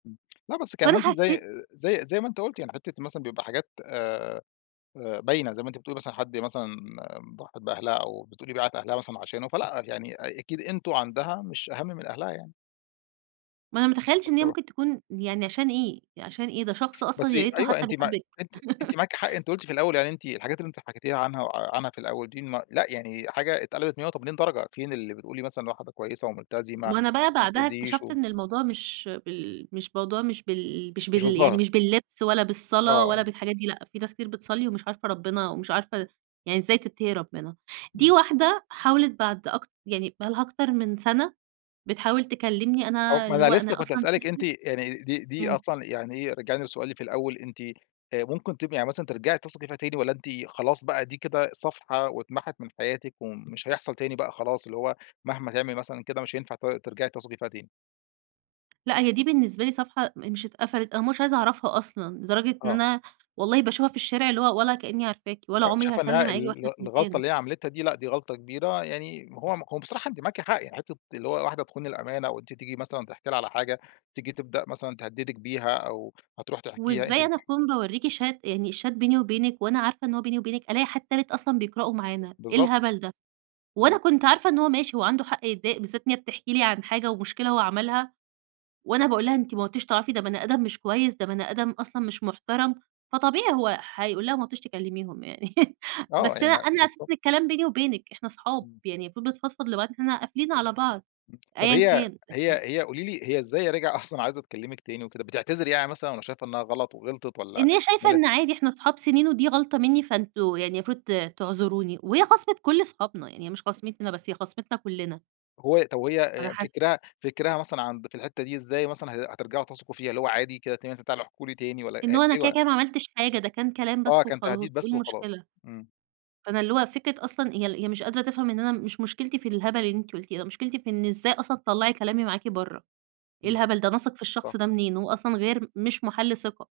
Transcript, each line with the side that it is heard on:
left: امم، لأ، بس كان
right: فأنا
left: ممكن زي
right: حَسّيت
left: زي زي ما أنتِ قُلتِ يعني حِتّة مثلًا بيبقى حاجات آآ آآ باينة زي ما أنتِ بتقولي مثلًا حد مثلًا ضحِت بأهلها، أو بتقولي باعِت أهلها مثلًا عشانه، فلأ، يعني أ أكيد أنتم عندها مش أهمّ من أهلها يعني.
right: ما أنا ما تخيّلتش إن هي
left: [unintelligible]
right: ممكن تكون يعني عشان إيه، عشان إيه؟ ده شخص أصلًا
left: بس
right: يا ريته
left: أيوه،
right: حتى
left: أنتِ ما
right: بيحبِك.
left: أنتِ أنتِ معاكِ حق أنتِ قُلتِ في الأول يعني أنتِ الحاجات اللي أنتِ حكيتيها عنها عنها في الأول دي م لأ، يعني حاجة اتقلبت مِيّة وتِمِانين درجة، فين اللي بتقولي مثلًا واحدة كويسة وملتزمة
right: وأنا بقى بعدها
left: ومبتأذيش
right: اكتشفت
left: و
right: إن الموضوع مش بال مش موضوع مش بال مش
left: مش
right: بال يعنيِ
left: بالظّاهر.
right: مش باللِّبس ولا
left: آه،
right: بالصلاة
left: آه.
right: ولا بالحاجات دي لأ، في ناس كتير بتصلِّي ومش عارفة رَبِّنا ومش عارفة يعني إزاي تتقي رّبِّنا، دي
left: إمم.
right: واحدة حاولت بعد أكت يعني بقى لها أكتر من سنة بتحاول تكلّمني،
left: أو
right: أنا
left: ما
right: اللي
left: أنا
right: هو أنا
left: لسه كنت
right: أصلًا
left: هاسألِك أنتِ
right: اسمِك
left: يعني دي دي
right: إمم.
left: أصلًا يعني إيه رجعيني لسؤالي في الأول أنتِ آآ ممكن تبقى يعني مثلًا ترجعي تثقي فيها تاني؟ والّا أنتِ خلاص بقى دي كده صفحة واتمحت من حياتِك، ومش هيحصل تاني بقى خلاص، اللي هو مهما تعمل مثلًا كده مش هينفع ت ترجعي تثقي فيها تاني؟
right: لأ، هي دي بالنسبة لي صفحة م مش اتقفلت، أنا مش عايزة أعرفها أصلًا، لدرجة إن
left: آه.
right: أنا والله باشوفها في الشارع اللي هو ولا كأنّي عارفاكِ ولا
left: أ
right: عمري
left: شايفة إن هي
right: هاسلِّم عليكِ
left: ال
right: وإحنا
left: ال
right: في
left: الغلطة
right: مكان.
left: اللي هي عملتها دي لأ، دي غلطة كبيرة، يعني هو هو بصراحة أنتِ معاكِ حق، يعني حِتّة اللي هو واحدة تخون الأمانة، وأنتِ تيجي مثلًا تحكي لها على حاجة، تيجي تبدأ مثلًا تهدِّدِك بيها، أو هتروح تحكيها أنتِ
right: وإزاي
left: ب
right: أنا أكون باورِّيكِ Chat يعني الChat بيني وبينك وأنا عارفة إن هو بيني وبينك، ألاقي حد تالت أصلًا بيقرأه معانا إيه
left: بالضبط.
right: الهبل ده؟ وأنا
left: إمم.
right: كنت عارفة إن هو ماشي هو عنده حق يتضايق بالذات إن هي بتحكي لي عن حاجة ومُشكلة هو عملها، وأنا باقول لها أنتِ ما عدتيش تعرفيه ده بني أدم مش كويس، ده بني آدم أصلًا مش مُحترم، فطبيعي هو هيقول لها ما عدتيش تكلّميهم يعني
left: آه،
right: بس أنا
left: يعني
right: أنا
left: بالضبط.
right: أساسًا الكلام بيني وبينك، إحنا صحاب،
left: إمم.
right: يعني المفروض بنفضفض لبعض إحنا قافلين على بعض
left: امم، طب
right: أيًّا
left: هي
right: كان.
left: هي هي قولي لي هي إزاي راجعة أصلًا عايزة تكلِّمِك تاني وكده؟ بتعتذِر يعني مثلًا والّا شايفة إنها غلط وغلطت والّا
right: إن هي شايفة
left: [unintelligible]
right: إن عادي إحنا صحاب سنين ودي غلطة مني، فأنتم يعني المفروض ت تعذروني، وهي خاصمت كُلّ صحابنا، يعني هي مش خاصمتني أنا بس، هي خاصمتنا كُلّنا.
left: هو طب وهي
right: على
left: آآ
right: حسب.
left: فكِرها فكِرها مثلًا عند في الحِتّة دي إزاي مثلًا ه هترجعوا تثقوا فيها؟ اللي هو عادي كده ت مثلًا تعالوا احكوا لي تاني والّا هأ
right: إنه أنا كده
left: أيوه.
right: كده ما عملتش حاجة، ده كان كلام
left: آه،
right: بس
left: كان
right: وخلاص
left: تهديد بس
right: إيه
left: وخلاص،
right: المشكلة؟
left: إمم.
right: فأنا اللي هو فكرة أصلًا هي هي مش قادرة تفهم إن أنا مش مُشكلتي في الهبل اللي أنتِ قُلتيه ده، مُشكلتي في إن إزاي أصلًا تطلَّعي كلامي معاكِ برَّا؟ إيه
left: إمم،
right: الهبل ده، أنا أثق في الشخص
left: صح.
right: ده منين هو أصلًا غير مش مَحَلّ ثقة.